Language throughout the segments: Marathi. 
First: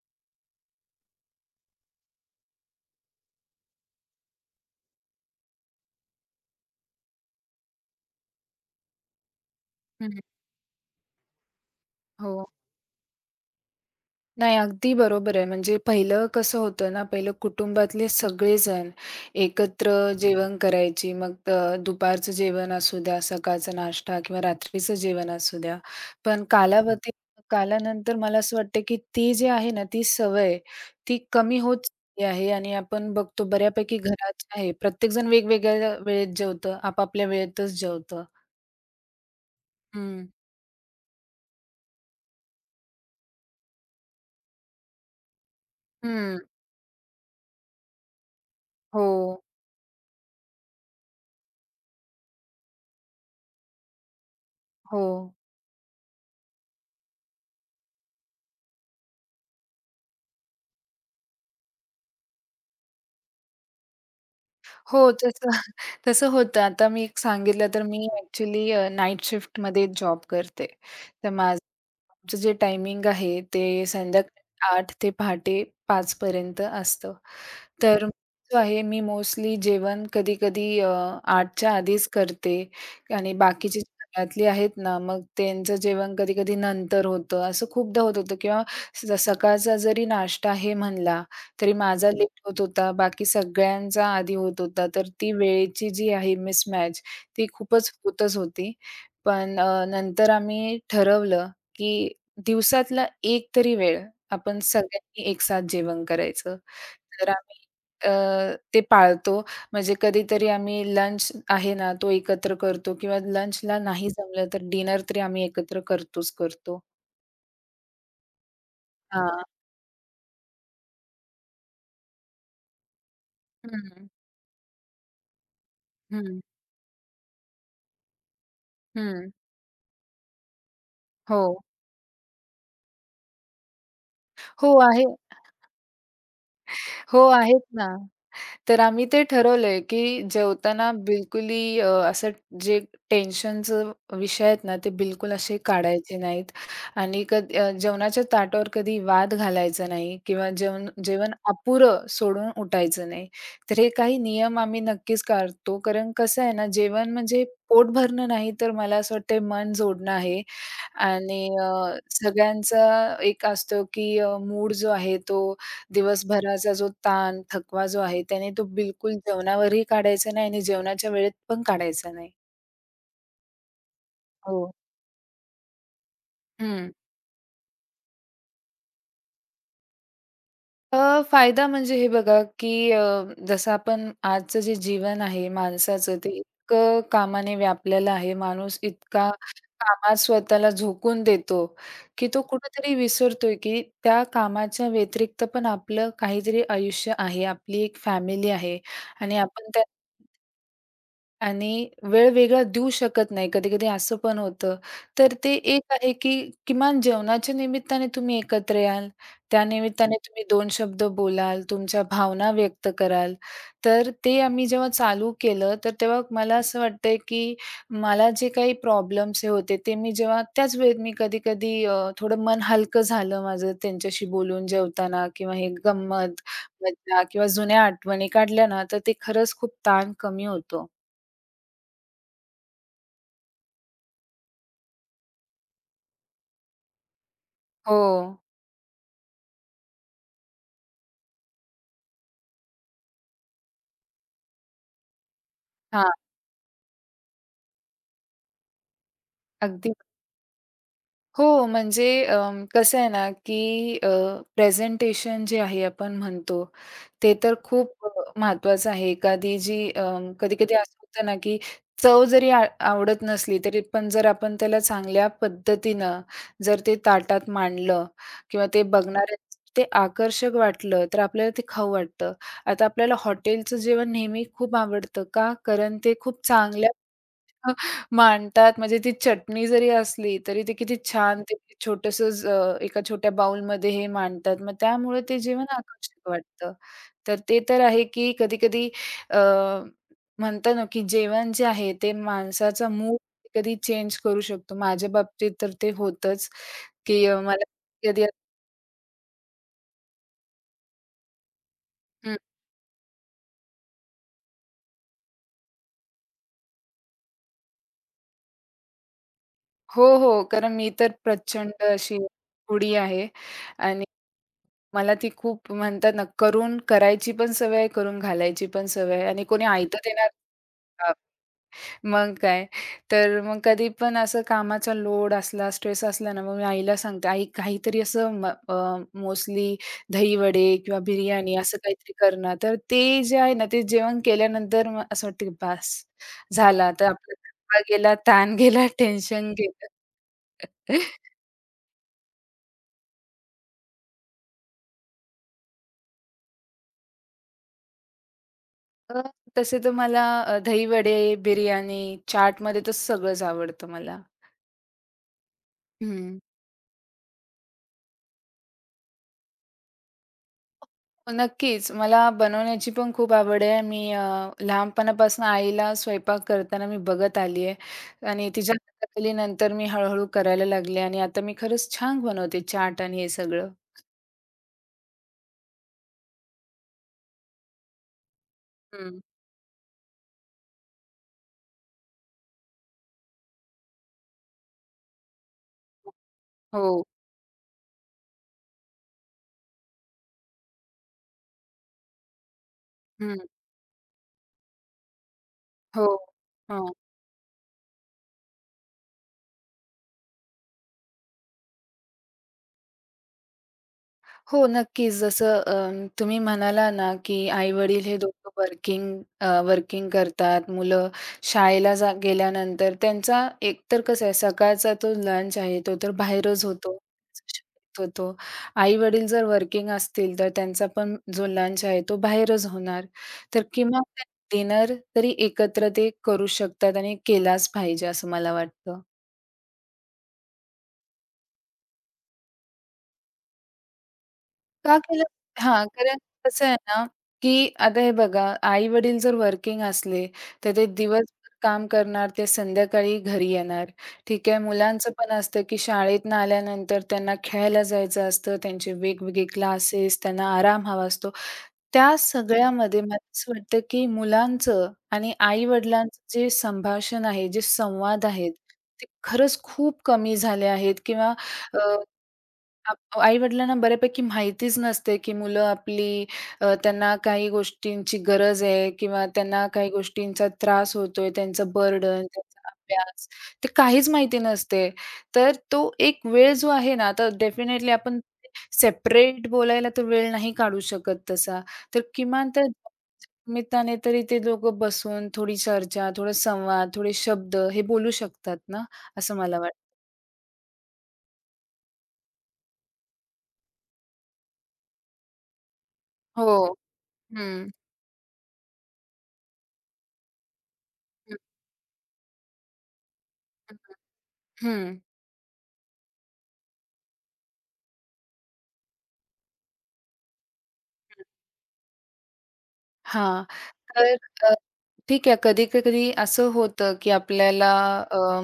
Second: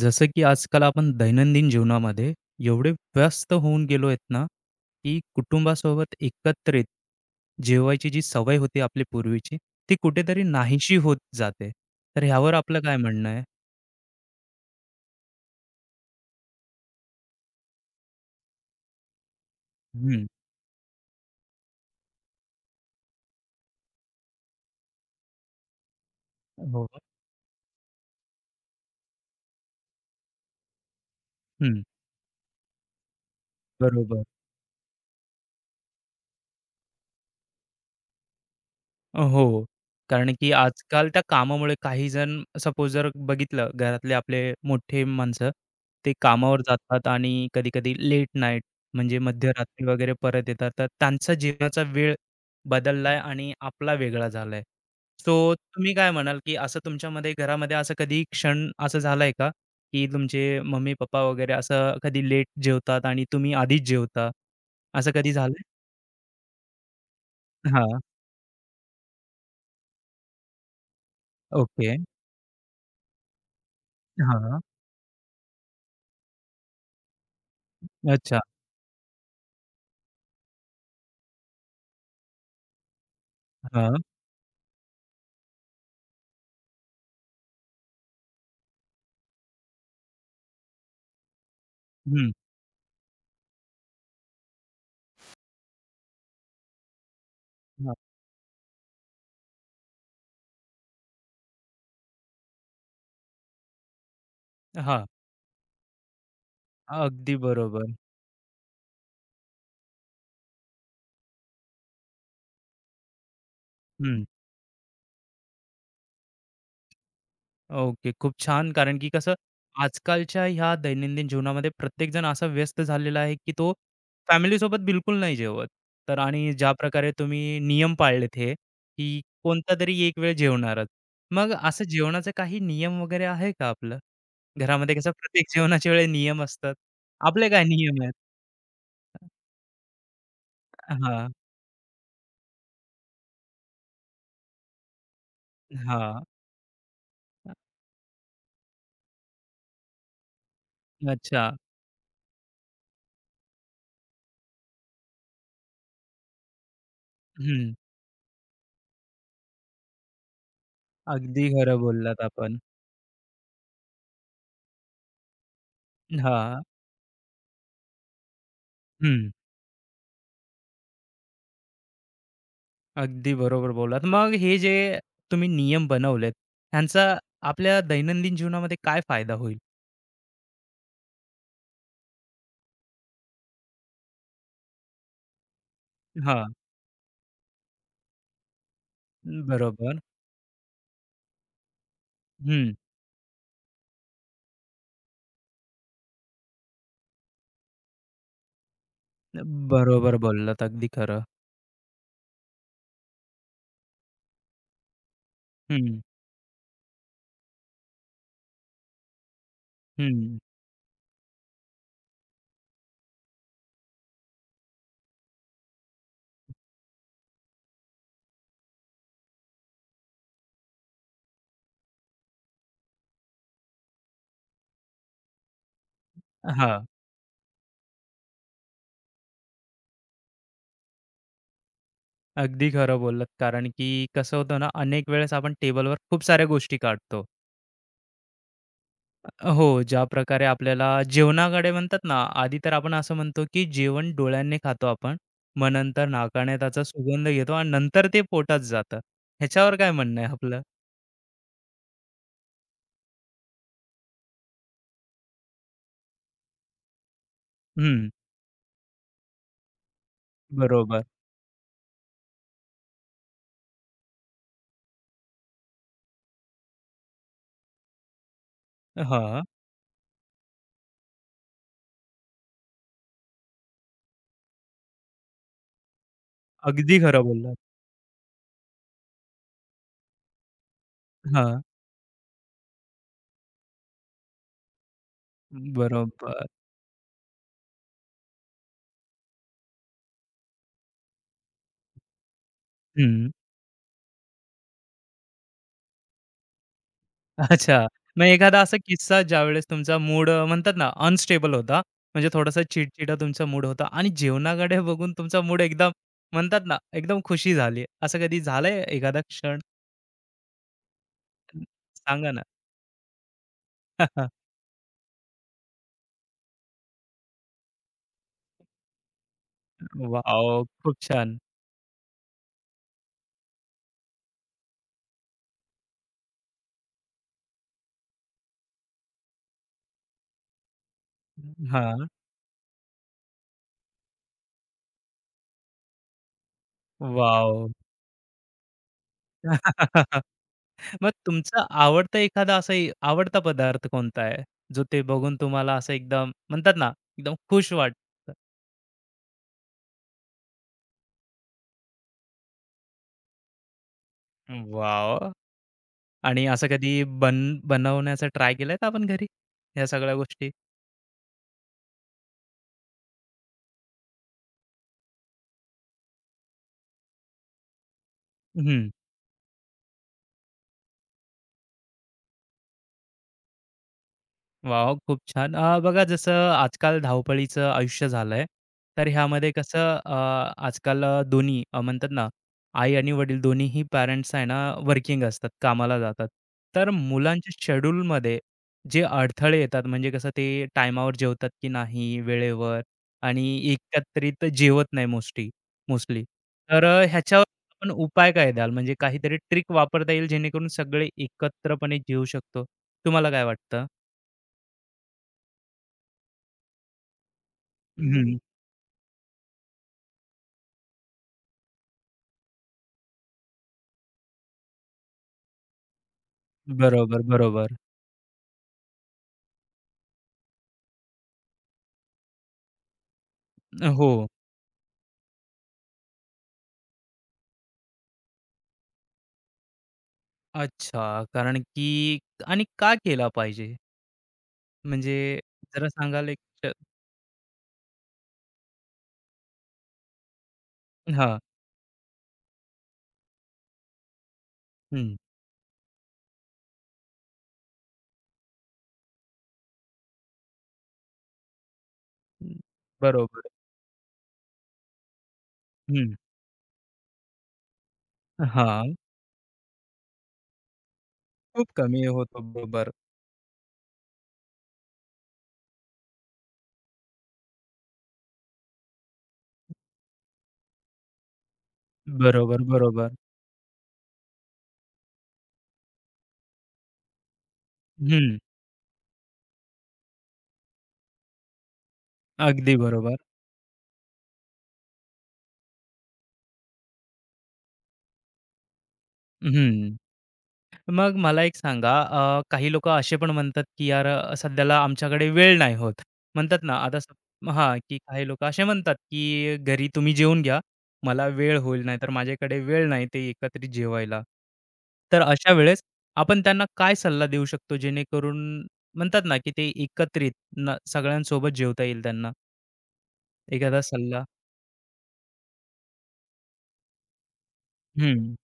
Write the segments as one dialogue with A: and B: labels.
A: जसं की आजकाल आपण दैनंदिन जीवनामध्ये एवढे व्यस्त होऊन गेलो आहेत ना, की कुटुंबासोबत एकत्रित जेवायची जी सवय होती आपली पूर्वीची, ती
B: हं, हं.
A: कुठेतरी नाहीशी होत जाते. तर
B: हो.
A: ह्यावर आपलं काय म्हणणं आहे?
B: नाही, अगदी बरोबर आहे. म्हणजे पहिलं कसं होतं ना, पहिलं कुटुंबातले सगळेजण एकत्र
A: हं.
B: जेवण करायची. मग दुपारचं जेवण असू द्या, सकाळचा नाश्ता किंवा रात्रीचं जेवण असू द्या. पण
A: हो.
B: कालावधी कालानंतर मला असं वाटतं, की ती जी आहे ना, ती सवय ती कमी होत
A: हं.
B: चालली आहे आणि आपण बघतो बऱ्यापैकी
A: बरोबर.
B: घरात आहे, प्रत्येकजण वेगवेगळ्या वेळेत जेवतं, आपापल्या वेळेतच जेवतं.
A: हो.
B: हं,
A: कारण की आजकाल त्या कामामुळे काही जण सपोज जर बघितलं घरातले आपले मोठे माणसं, ते
B: हं.
A: कामावर जातात आणि कधी-कधी लेट नाईट म्हणजे
B: हो,
A: मध्यरात्री वगैरे परत येतात. तर त्यांचा जीवनाचा वेळ बदललाय आणि आपला वेगळा झालाय.
B: हो.
A: सो तुम्ही काय म्हणाल, की असं तुमच्यामध्ये घरामध्ये असं कधी क्षण असं झालाय का, की तुमचे मम्मी-पप्पा वगैरे असं कधी लेट जेवतात आणि तुम्ही आधीच जेवता? असं
B: हो,
A: कधी
B: तसं
A: झालंय?
B: तसं होतं. आता मी एक सांगितलं तर
A: हां.
B: मी ॲक्चुअली शिफ्टमध्ये जॉब करते. तर माझं
A: ओके.
B: आमचं जे टायमिंग आहे ते
A: हां.
B: संध्याकाळी 8 ते पहाटे 5 पर्यंत असतं. तर
A: अच्छा.
B: जो आहे मी मोस्टली जेवण कधी-कधी 8च्या आधीच करते आणि बाकीचे जे घरातली आहेत ना, मग त्यांचं जेवण कधी-कधी नंतर होतं. असं खूपदा होत होतं किंवा सकाळचा जरी नाश्ता आहे म्हणला, तरी माझा
A: हं,
B: लेट होत होता. बाकी सगळ्यांचा आधी होत होता. तर ती वेळेची जी आहे मिसमॅच ती खूपच
A: हां,
B: होतच होती. पण नंतर आम्ही ठरवलं, की दिवसातला एक तरी वेळ आपण
A: हां.
B: सगळ्यांनी एक साथ जेवण करायचं. तर
A: अगदी
B: आम्ही
A: बरोबर.
B: अ, ते पाळतो. म्हणजे कधीतरी आम्ही लंच आहे ना, तो एकत्र करतो किंवा लंचला नाही
A: हं,
B: जमलं तर डिनर तरी आम्ही एकत्र करतोच करतो.
A: ओके. खूप छान. कारण की कसं
B: हां.
A: आजकालच्या ह्या दैनंदिन जीवनामध्ये प्रत्येकजण असा व्यस्त झालेला आहे, की तो
B: हं,
A: फॅमिलीसोबत बिलकुल नाही जेवत. तर
B: हं,
A: आणि ज्या प्रकारे तुम्ही नियम पाळलेत हे, की
B: हं.
A: कोणतातरी एक वेळ जेवणारच. मग
B: हो.
A: असं जेवणाचा काही नियम वगैरे आहे का आपलं?
B: हो
A: घरामध्ये
B: आहे.
A: कसं प्रत्येक जेवणाच्या वेळी नियम असतात.
B: हो,
A: आपले
B: आहेत
A: काय
B: ना.
A: नियम आहेत?
B: तर आम्ही ते ठरवलंय, की जेवताना
A: हां,
B: बिलकुलही असं जे टेन्शनचं विषय आहेत ना, ते बिलकुल असे काढायचे
A: हां.
B: नाहीत आणि कधी जेवणाच्या ताटावर कधी वाद घालायचा नाही किंवा जेवण जेवण
A: अच्छा.
B: अपुरं सोडून उठायचं नाही. तर हे काही नियम आम्ही नक्कीच काढतो. कारण कसं आहे ना, जेवण म्हणजे
A: हं.
B: पोट भरणं नाही, तर मला असं वाटतंय मन जोडणं आहे आणि
A: अगदी खरं बोललात आपण.
B: सगळ्यांचा एक असतो, की मूड जो आहे तो
A: हां.
B: दिवसभराचा जो ताण, थकवा जो आहे त्याने तो बिलकुल
A: हं.
B: जेवणावरही काढायचा नाही आणि जेवणाच्या वेळेत पण काढायचा नाही.
A: अगदी बरोबर बोललात. मग हे
B: हो.
A: जे तुम्ही नियम बनवलेत,
B: हं.
A: ह्यांचा आपल्या दैनंदिन जीवनामध्ये काय फायदा होईल?
B: फायदा म्हणजे हे बघा, की जसं आपण आजचं जे जीवन आहे माणसाचं ते
A: हां.
B: इतकं कामाने व्यापलेलं आहे. माणूस इतका
A: बरोबर.
B: कामात स्वतःला झोकून देतो, की तो
A: हं.
B: कुठेतरी विसरतोय, की त्या कामाच्या व्यतिरिक्त पण आपलं काहीतरी आयुष्य आहे. आपली एक फॅमिली आहे आणि आपण
A: बरोबर बोललात. अगदी खरं.
B: आणि वेळ वेगळा देऊ शकत नाही. कधी-कधी असं पण होतं. तर ते एक
A: हं.
B: आहे, की किमान जेवणाच्या निमित्ताने तुम्ही एकत्र याल. त्या निमित्ताने
A: हं.
B: तुम्ही दोन शब्द बोलाल, तुमच्या भावना व्यक्त कराल. तर ते आम्ही जेव्हा चालू केलं, तर तेव्हा मला असं वाटतंय, की मला जे काही प्रॉब्लेम्स हे होते, ते मी जेव्हा त्याच वेळेत मी कधी-कधी थोडं मन हलकं झालं माझं त्यांच्याशी बोलून जेवताना किंवा हे गंमत,
A: हां.
B: मज्जा किंवा जुन्या आठवणी काढल्या ना, तर ते खरंच खूप ताण कमी होतो.
A: अगदी खरं बोललात. कारण की कसं होतं ना, अनेक वेळेस आपण टेबलवर खूप साऱ्या गोष्टी काढतो.
B: हो.
A: हो, ज्या प्रकारे आपल्याला जेवणाकडे म्हणतात ना, आधी तर आपण असं म्हणतो, की जेवण डोळ्यांनी खातो आपण, मग नंतर
B: हां,
A: नाकाने त्याचा सुगंध घेतो आणि नंतर ते पोटात जातं. ह्याच्यावर काय
B: अगदी.
A: म्हणणं आहे आपलं?
B: हो, म्हणजे कसं आहे ना, की अ, प्रेझेंटेशन जे आहे आपण म्हणतो, ते तर खूप
A: हं,
B: महत्त्वाचं आहे. एखादी जी कधी-कधी असं
A: बरोबर.
B: होतं ना, की चव जरी आवडत नसली, तरी पण जर आपण त्याला चांगल्या पद्धतीनं जर ते ताटात मांडलं किंवा ते बघणाऱ्या
A: हां,
B: ते आकर्षक वाटलं, तर आपल्याला ते खाऊ वाटतं. आता आपल्याला हॉटेलचं जेवण नेहमी खूप आवडतं. का? कारण ते खूप चांगल्या
A: अगदी खरं बोललात.
B: मांडतात म्हणजे ती चटणी जरी असली, तरी ते किती छान ते
A: हां,
B: छोटंसंच एका छोट्या बाउलमध्ये हे मांडतात. मग त्यामुळे ते जेवण आकर्षक
A: बरोबर.
B: वाटतं. तर ते तर आहे, की कधी-कधी अ, म्हणतो ना, की जेवण जे आहे ते माणसाचा मूड
A: हं,
B: कधी चेंज करू शकतो. माझ्या बाबतीत तर ते होतंच, की मला
A: अच्छा. मग
B: कधी
A: एखादा असा किस्सा ज्यावेळेस तुमचा मूड म्हणतात ना, अनस्टेबल होता, म्हणजे
B: हं.
A: थोडासा चिडचिडा तुमचा मूड होता आणि जेवणाकडे बघून तुमचा मूड एकदम म्हणतात ना, एकदम खुशी झाली. असं कधी झालंय एखादा क्षण?
B: हो, हो. कारण मी तर प्रचंड अशी
A: सांगा ना.
B: फूडी आहे आणि मला ती खूप म्हणतात ना, करून करायची पण सवय आहे, करून घालायची पण सवय आहे आणि कोणी ऐतं देणार
A: वॉव! खूप
B: हां,
A: छान.
B: मग काय. तर मग कधी पण असं कामाचा लोड असला, स्ट्रेस असला ना, मग मी आईला सांगते, "आई काहीतरी असं मोस्टली दहीवडे किंवा बिर्याणी असं
A: हां,
B: काहीतरी कर तर ते जे आहे ना, ते जेवण केल्यानंतर मग असं वाटतं की बास झाला. तर आपला
A: वॉव!
B: थकवा गेला, ताण गेला, टेन्शन गेलं.
A: मग तुमचा आवडता एखादा असा ए आवडता पदार्थ कोणता आहे? जो ते बघून तुम्हाला असं एकदम म्हणतात ना, एकदम खुश वाटतं?
B: अ, तसे तर मला दहीवडे, बिर्याणी, चाटमध्ये तर सगळंच आवडतं मला.
A: वॉव!
B: हं.
A: आणि असं कधी बन बनवण्याचा ट्राय केलाय का आपण घरी, ह्या सगळ्या गोष्टी?
B: नक्कीच. मला बनवण्याची पण खूप आवड आहे. मी लहानपणापासून आईला स्वयंपाक करताना मी बघत आली आहे आणि तिच्या हाताखाली नंतर मी हळू-हळू करायला लागले आणि आता मी खरंच छान बनवते चाट आणि हे सगळं.
A: वॉव! खूप छान. बघा जसं आजकाल धावपळीचं आयुष्य झालंय, तर
B: हं.
A: ह्यामध्ये कसं अ, आजकाल दोन्ही म्हणतात ना, आई आणि वडील दोन्हीही पॅरेंट्स आहे ना, वर्किंग असतात, कामाला जातात. तर
B: हो.
A: मुलांच्या शेड्यूलमध्ये जे अडथळे येतात, म्हणजे कसं ते टायमावर जेवतात की नाही वेळेवर
B: हं.
A: आणि एकत्रित जेवत नाही मोस्टली
B: हो.
A: मोस्टली. तर
B: हां.
A: ह्याच्यावर आपण उपाय काय द्याल? म्हणजे काहीतरी ट्रिक वापरता येईल जेणेकरून सगळे एकत्रपणे जेवू शकतो. तुम्हाला काय वाटतं?
B: हो, नक्कीच. जसं तुम्ही म्हणाला ना, की आई-वडील हे दोघं वर्किंग वर्किंग करतात. मुलं शाळेला गेल्यानंतर त्यांचा एकतर कसं आहे, सकाळचा तो लंच आहे, तो तर बाहेरच होतो.
A: बरोबर, बरोबर.
B: होतो. आई-वडील जर वर्किंग असतील, तर त्यांचा पण जो लंच आहे, तो बाहेरच होणार. तर किमान
A: हो.
B: ते डिनर तरी एकत्र ते करू शकतात आणि केलाच पाहिजे, असं मला वाटतं.
A: अच्छा. कारण की आणि का केला पाहिजे?
B: का केलं?
A: म्हणजे
B: हां,
A: जरा
B: कारण
A: सांगाल एक त
B: कसं आहे ना, की आता हे बघा, आई-वडील जर वर्किंग असले, तर ते
A: हां.
B: दिवसभर काम करणार, ते संध्याकाळी घरी येणार. ठीक आहे. मुलांचं
A: हं.
B: पण असतं, की शाळेतनं आल्यानंतर त्यांना खेळायला जायचं असतं, त्यांचे वेगवेगळे क्लासेस, त्यांना आराम हवा असतो. त्या सगळ्यामध्ये मला
A: बरोबर.
B: असं वाटतं, की मुलांचं आणि
A: हं.
B: आई-वडिलांचं जे संभाषण आहे, जे संवाद आहेत,
A: हां.
B: ते खरंच खूप कमी झाले आहेत किंवा
A: खूप
B: अ
A: कमी होतो. बरोबर.
B: आप आई-वडिलांना बऱ्यापैकी माहितीच नसते, की मुलं आपली त्यांना काही गोष्टींची गरज आहे किंवा त्यांना काही गोष्टींचा त्रास होतोय, त्यांचं बर्डन,
A: बरोबर,
B: त्यांचा
A: बरोबर.
B: अभ्यास, ते काहीच माहिती नसते. तर तो एक वेळ जो आहे ना, आता डेफिनेटली आपण
A: हं.
B: सेपरेट बोलायला तर वेळ नाही काढू शकत तसा. तर किमान त्या
A: अगदी बरोबर.
B: निमित्ताने तरी ते दोघं बसून थोडी चर्चा, थोडा संवाद, थोडे शब्द हे बोलू शकतात ना, असं मला वाटतं.
A: हं. मग मला एक सांगा, काही लोकं असे पण म्हणतात, की "यार अ, सध्याला आमच्याकडे वेळ नाही होत." म्हणतात ना
B: हो.
A: आता स
B: हं.
A: हां, की काही लोकं असे म्हणतात, की "घरी तुम्ही जेवून घ्या, मला
B: हं,
A: वेळ होईल, नाहीतर माझ्याकडे वेळ नाही ते एकत्रित जेवायला."
B: हं, हं.
A: तर अशा वेळेस आपण त्यांना काय सल्ला देऊ शकतो, जेणेकरून म्हणतात ना, की ते एकत्रित न सगळ्यांसोबत जेवता येईल त्यांना?
B: हां.
A: एखादा
B: तर
A: सल्ला?
B: अ, ठीक आहे. कधी-कधी असं होतं, की आपल्याला
A: हं,
B: अ,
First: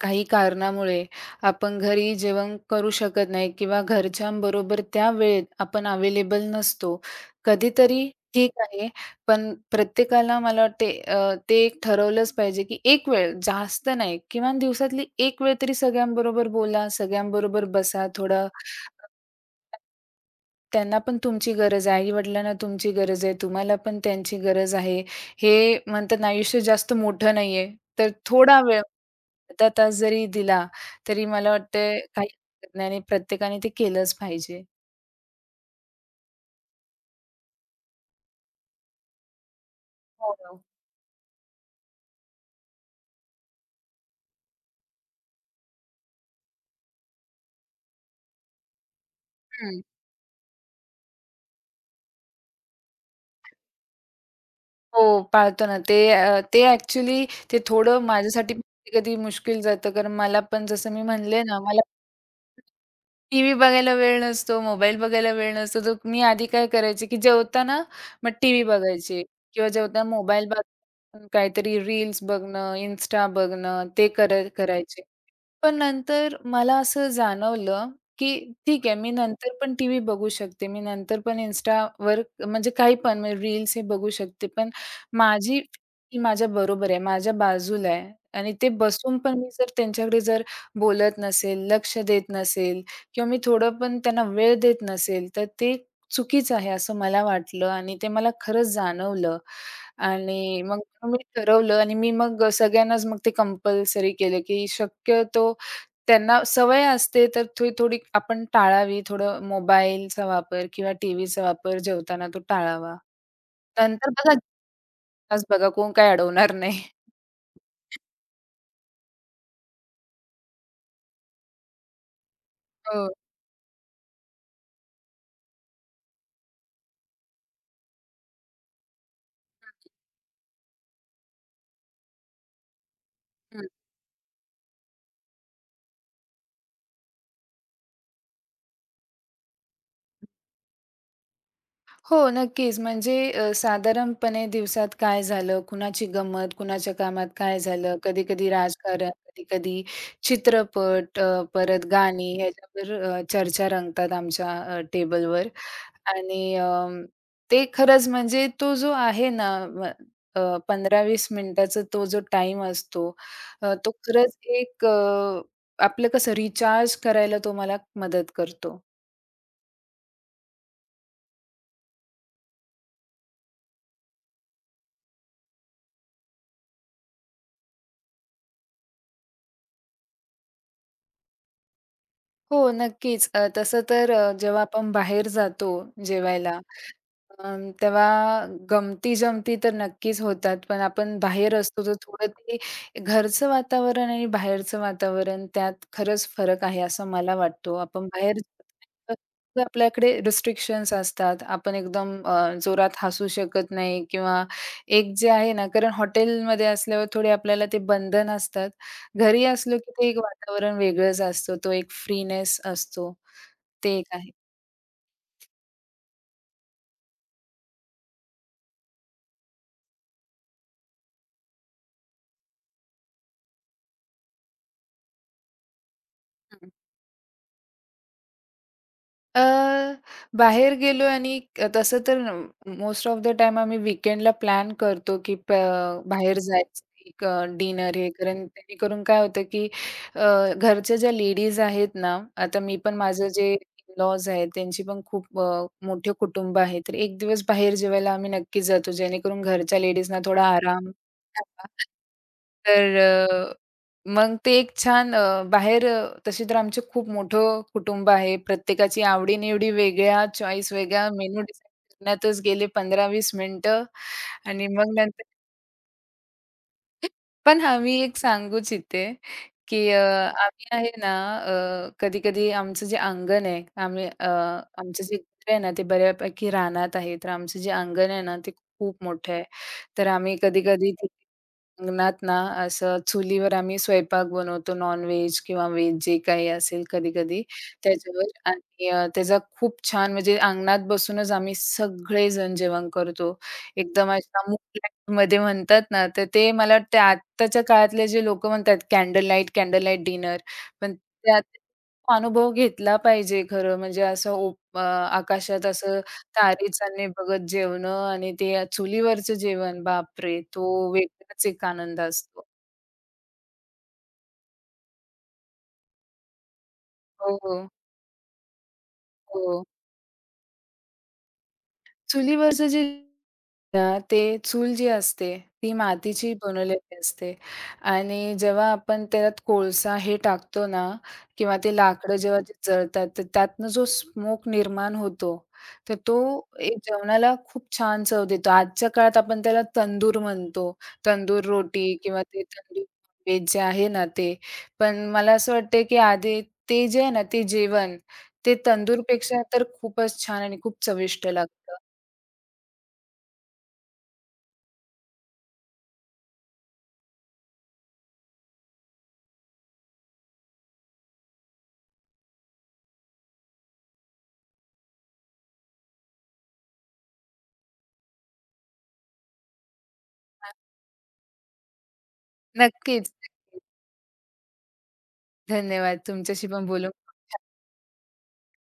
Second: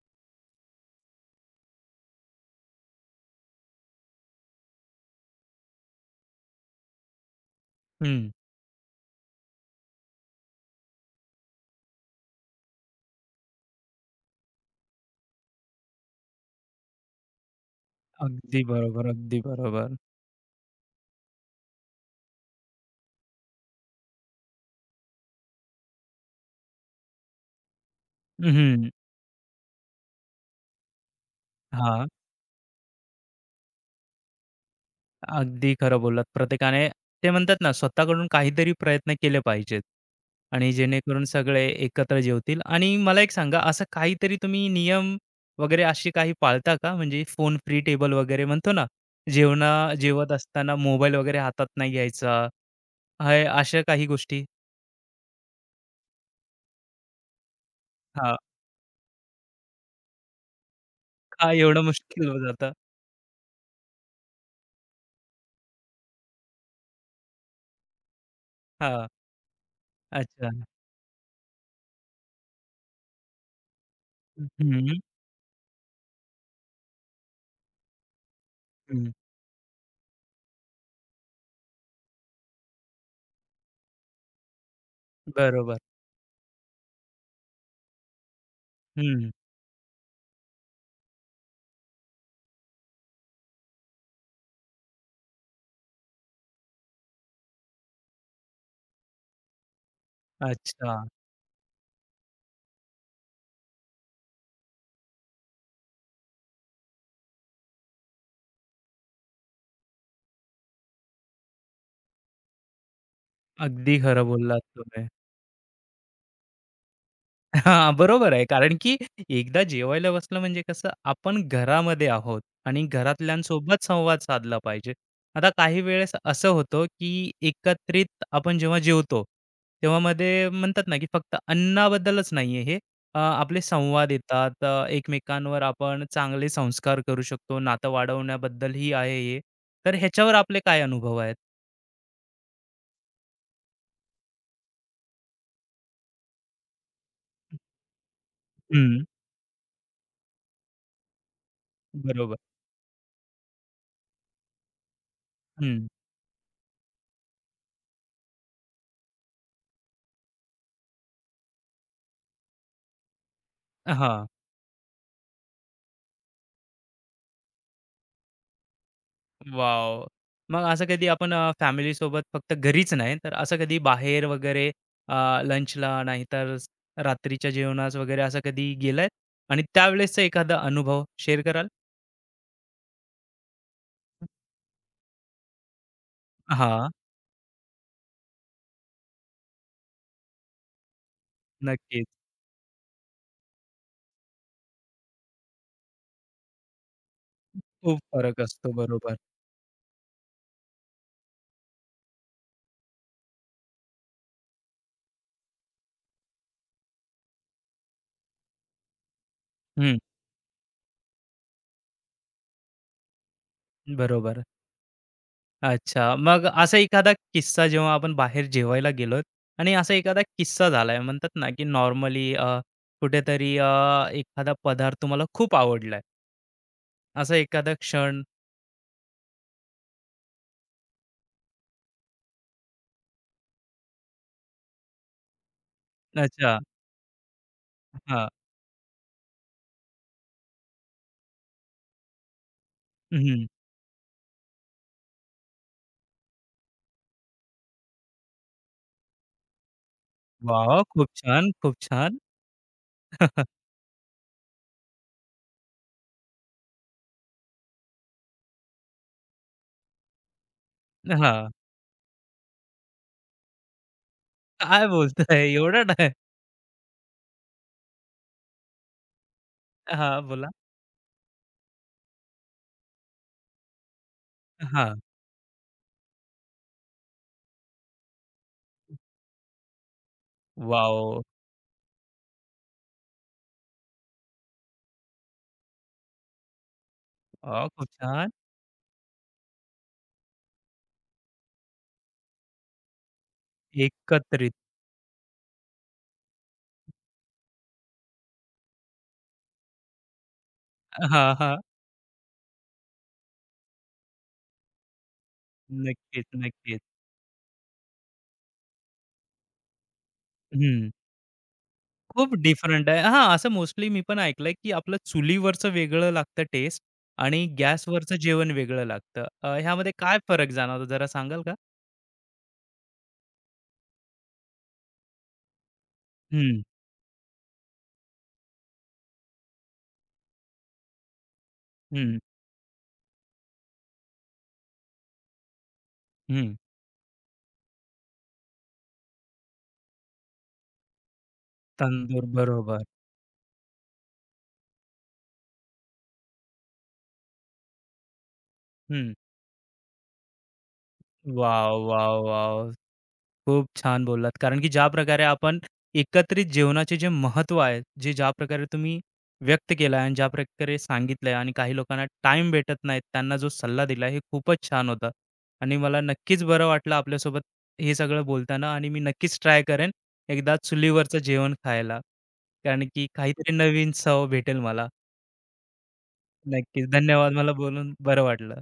B: काही कारणामुळे आपण घरी जेवण करू शकत नाही किंवा घरच्यांबरोबर त्या वेळेत आपण अवेलेबल नसतो. कधीतरी
A: हं.
B: ठीक आहे, पण प्रत्येकाला मला वाटते ते एक ठरवलंच पाहिजे, की एक वेळ, जास्त नाही, किमान दिवसातली एक वेळ तरी सगळ्यांबरोबर बोला, सगळ्यांबरोबर बसा, थोडं
A: अगदी बरोबर, अगदी बरोबर.
B: त्यांना पण तुमची गरज आहे. आई-वडिलांना तुमची गरज आहे. तुम्हाला पण त्यांची गरज आहे. हे म्हणतात ना, आयुष्य जास्त मोठं नाहीये. तर थोडा वेळ,
A: हं,
B: अर्धा तास जरी दिला, तरी मला वाटतंय
A: हां.
B: काही हरकत नाही आणि प्रत्येकाने ते केलंच पाहिजे.
A: अगदी खरं बोललात. प्रत्येकाने ते म्हणतात ना, स्वतःकडून काहीतरी प्रयत्न केले पाहिजेत
B: हो ना.
A: आणि जेणेकरून सगळे एकत्र जेवतील आणि मला एक सांगा, असं काहीतरी तुम्ही नियम वगैरे अशी काही पाळता का? म्हणजे फोन फ्री टेबल वगैरे म्हणतो ना, जेवणा जेवत असताना मोबाईल वगैरे हातात नाही घ्यायचा. हे अशा काही गोष्टी?
B: हो, पाळतो ना. ते ते ॲक्चुअली ते थोडं
A: हां,
B: माझ्यासाठी कधी मुश्किल जातं कारण मला पण जसं मी म्हणले
A: का
B: ना, मला
A: एवढं मुश्किल होऊन जातं?
B: टीव्ही बघायला वेळ नसतो, मोबाईल बघायला वेळ नसतो, तर मी आधी काय करायचे, की जेवताना मग टीव्ही बघायची किंवा जेवताना मोबाईल
A: अच्छा.
B: बघ काहीतरी रील्स बघणं, Insta बघणं ते कर
A: हं,
B: करायचे. पण नंतर मला असं जाणवलं, की ठीक आहे मी
A: हं.
B: नंतर पण टीव्ही बघू शकते. मी नंतर पण Instaवर म्हणजे काही पण म्हणजे रील्स हे बघू शकते. पण माझी
A: बरोबर.
B: ती माझ्या बरोबर आहे, माझ्या बाजूला आहे आणि ते बसून
A: हं.
B: पण मी जर त्यांच्याकडे जर बोलत नसेल, लक्ष देत नसेल किंवा मी थोडं पण त्यांना वेळ देत नसेल, तर ते चुकीचं आहे असं मला वाटलं आणि ते मला खरंच जाणवलं. आणि मग
A: अच्छा.
B: मी ठरवलं आणि मी मग सगळ्यांनाच मग ते कंपल्सरी केलं, की शक्यतो त्यांना सवय असते, तर थोडी थोडी आपण टाळावी. थोडं मोबाईलचा वापर किंवा टीव्हीचा वापर जेवताना तो टाळावा.
A: अगदी
B: नंतर
A: खरं
B: बघा
A: बोललात तुम्ही.
B: जेवताच बघा कोण काही अडवणार नाही.
A: हां, बरोबर आहे. कारण की एकदा जेवायला बसलं म्हणजे कसं आपण घरामध्ये आहोत आणि
B: हो.
A: घरातल्यांसोबत संवाद साधला पाहिजे. आता काही वेळेस असं होतं, की एकत्रित आपण जेव्हा जेवतो, तेव्हा मध्ये म्हणतात ना, की फक्त अन्नाबद्दलच नाहीये हे. आपले संवाद येतात. एकमेकांवर आपण चांगले संस्कार करू शकतो. नातं वाढवण्याबद्दलही आहे हे. तर ह्याच्यावर आपले काय अनुभव आहेत?
B: हो, नक्कीच. म्हणजे साधारणपणे दिवसात काय झालं, कुणाची गंमत, कुणाच्या कामात काय झालं, कधी-कधी
A: हं,
B: राजकारण, कधी-कधी चित्रपट, परत गाणी
A: बरोबर.
B: ह्याच्यावर चर्चा रंगतात आमच्या टेबलवर
A: हं,
B: आणि ते खरंच म्हणजे तो जो आहे ना म अ, 15-20 मिनिटाचा तो जो टाईम असतो, तो
A: हां.
B: खरंच एक आपलं कसं रिचार्ज करायला तो मला मदत करतो.
A: वॉव! मग असं कधी आपण फॅमिलीसोबत फक्त घरीच नाही, तर असं कधी बाहेर वगैरे लंचला नाहीतर स रात्रीच्या जेवणास वगैरे असं कधी गेलाय? आणि त्यावेळेसचा एखादा अनुभव शेअर कराल?
B: हो, नक्कीच. तसं तर जेव्हा आपण बाहेर जातो जेवायला,
A: हां,
B: तेव्हा गमती-जमती तर नक्कीच होतात. पण आपण बाहेर असतो तर
A: नक्कीच.
B: थोडं ते घरचं वातावरण आणि बाहेरचं वातावरण त्यात खरंच फरक आहे असं मला वाटतो.
A: खूप
B: आपण बाहेर
A: फरक असतो.
B: जातो
A: बरोबर.
B: तर आपल्याकडे रिस्ट्रिक्शन्स असतात. आपण एकदम जोरात हसू शकत नाही किंवा एक जे आहे ना कारण हॉटेलमध्ये असल्यावर थोडे आपल्याला ते बंधन असतात. घरी असलो की
A: हं,
B: ते एक वातावरण वेगळंच असतं. तो एक फ्रीनेस असतो. ते एक आहे.
A: बरोबर. अच्छा. मग असा एखादा किस्सा जेव्हा आपण बाहेर जेवायला गेलोत आणि असा एखादा किस्सा झालाय म्हणतात ना, की नॉर्मली कुठेतरी एखादा पदार्थ तुम्हाला खूप आवडलाय. असा एखादा क्षण?
B: अ, बाहेर गेलो आणि तसं तर मोस्ट ऑफ द टाईम आम्ही वीकेंडला प्लॅन करतो, की बाहेर
A: अच्छा.
B: जायचं एक डिनर हे
A: हां.
B: कारण जेणेकरून काय होतं, की घरच्या ज्या लेडीज आहेत ना, आता मी पण
A: हं,
B: माझं
A: हं.
B: जे इन-लॉज आहेत त्यांची पण खूप मोठे कुटुंब आहे. तर एक दिवस बाहेर जेवायला आम्ही नक्कीच जातो, जेणेकरून घरच्या लेडीजना थोडा
A: वॉव!
B: आराम
A: खूप छान, खूप छान.
B: तर मग ते एक छान बाहेर तसे तर आमचे खूप मोठं कुटुंब आहे. प्रत्येकाची आवडी-निवडी वेगळ्या, चॉईस वेगळ्या, मेनू
A: हां.
B: डिसाईड करण्यातच गेले 15-20 मिनिटं आणि
A: काय
B: मग नंतर
A: बोलताय? एवढा टाईम?
B: पण हां, मी एक सांगू इच्छिते, की
A: हां, बोला.
B: आम्ही आहे ना कधी-कधी आमचं जे अंगण आहे, आम्ही
A: हां.
B: आमचं जे घर आहे ना, ते बऱ्यापैकी रानात आहे. तर आमचं जे अंगण आहे ना, ते खूप मोठं आहे. तर आम्ही कधी-कधी
A: वॉव!
B: लग्नात ना असं चुलीवर आम्ही स्वयंपाक बनवतो नॉन-व्हेज किंवा व्हेज जे काही असेल कधी-कधी
A: वॉव! खूप
B: त्याच्यावर
A: छान.
B: आणि त्याचा खूप छान म्हणजे अंगणात बसूनच आम्ही सगळेजण जेवण करतो. एकदम अशा
A: एकत्रित.
B: मूक लाईटमध्ये म्हणतात ना, तर ते मला वाटतं आत्ताच्या काळातले जे लोकं म्हणतात candle light, candle light dinner पण
A: हां,
B: त्यात
A: हां.
B: अनुभव घेतला पाहिजे खरं म्हणजे असं आकाशात असं
A: नक्कीच, नक्कीच.
B: तारीचाने बघत जेवणं आणि ते चुलीवरचं जेवण, बापरे!
A: हं.
B: तो वेगळाच एक आनंद
A: खूप
B: असतो.
A: डिफरंट आहे. हां, असं मोस्टली मी पण ऐकलंय, की आपलं चुलीवरचं वेगळं लागतं टेस्ट
B: हो,
A: आणि
B: हो.
A: गॅसवरचं जेवण वेगळं लागतं.
B: हो.
A: ह्यामध्ये काय फरक जाणवतो जरा सांगाल का?
B: चुलीवरचं जे ते चूल जी असते, ती मातीची
A: हं,
B: बनवलेली असते आणि जेव्हा आपण त्यात कोळसा हे टाकतो ना किंवा ते लाकडं
A: हं,
B: जेव्हा ते जळतात, तर त्यातनं जो स्मोक निर्माण होतो, तर तो
A: हं.
B: एक जेवणाला खूप छान चव देतो. आजच्या काळात आपण त्याला तंदूर म्हणतो. तंदूर रोटी किंवा
A: तंदूर
B: ते तंदूर
A: बरोबर.
B: व्हेज जे आहे ना ते. पण मला असं वाटतं, की आधी ते जे आहे ना ते जेवण, ते
A: हं.
B: तंदूरपेक्षा तर खूपच छान आणि खूप चविष्ट लागतं.
A: वॉव! वॉव! वॉव! खूप छान बोललात. कारण की ज्या प्रकारे आपण एकत्रित जेवणाचे जे महत्त्व आहे, जे ज्या प्रकारे तुम्ही व्यक्त केलं आहे आणि ज्या प्रकारे सांगितलं आणि काही लोकांना टाइम भेटत नाही, त्यांना जो सल्ला दिला हे खूपच छान होतं. आणि मला नक्कीच बरं वाटलं आपल्यासोबत हे सगळं बोलताना आणि मी नक्कीच ट्राय करेन एकदा चुलीवरचं जेवण खायला. कारण की
B: नक्कीच.
A: काहीतरी नवीन चव भेटेल मला.
B: धन्यवाद. तुमच्याशी पण
A: नक्कीच.
B: बोलून खूप
A: धन्यवाद. मला बोलून बरं वाटलं.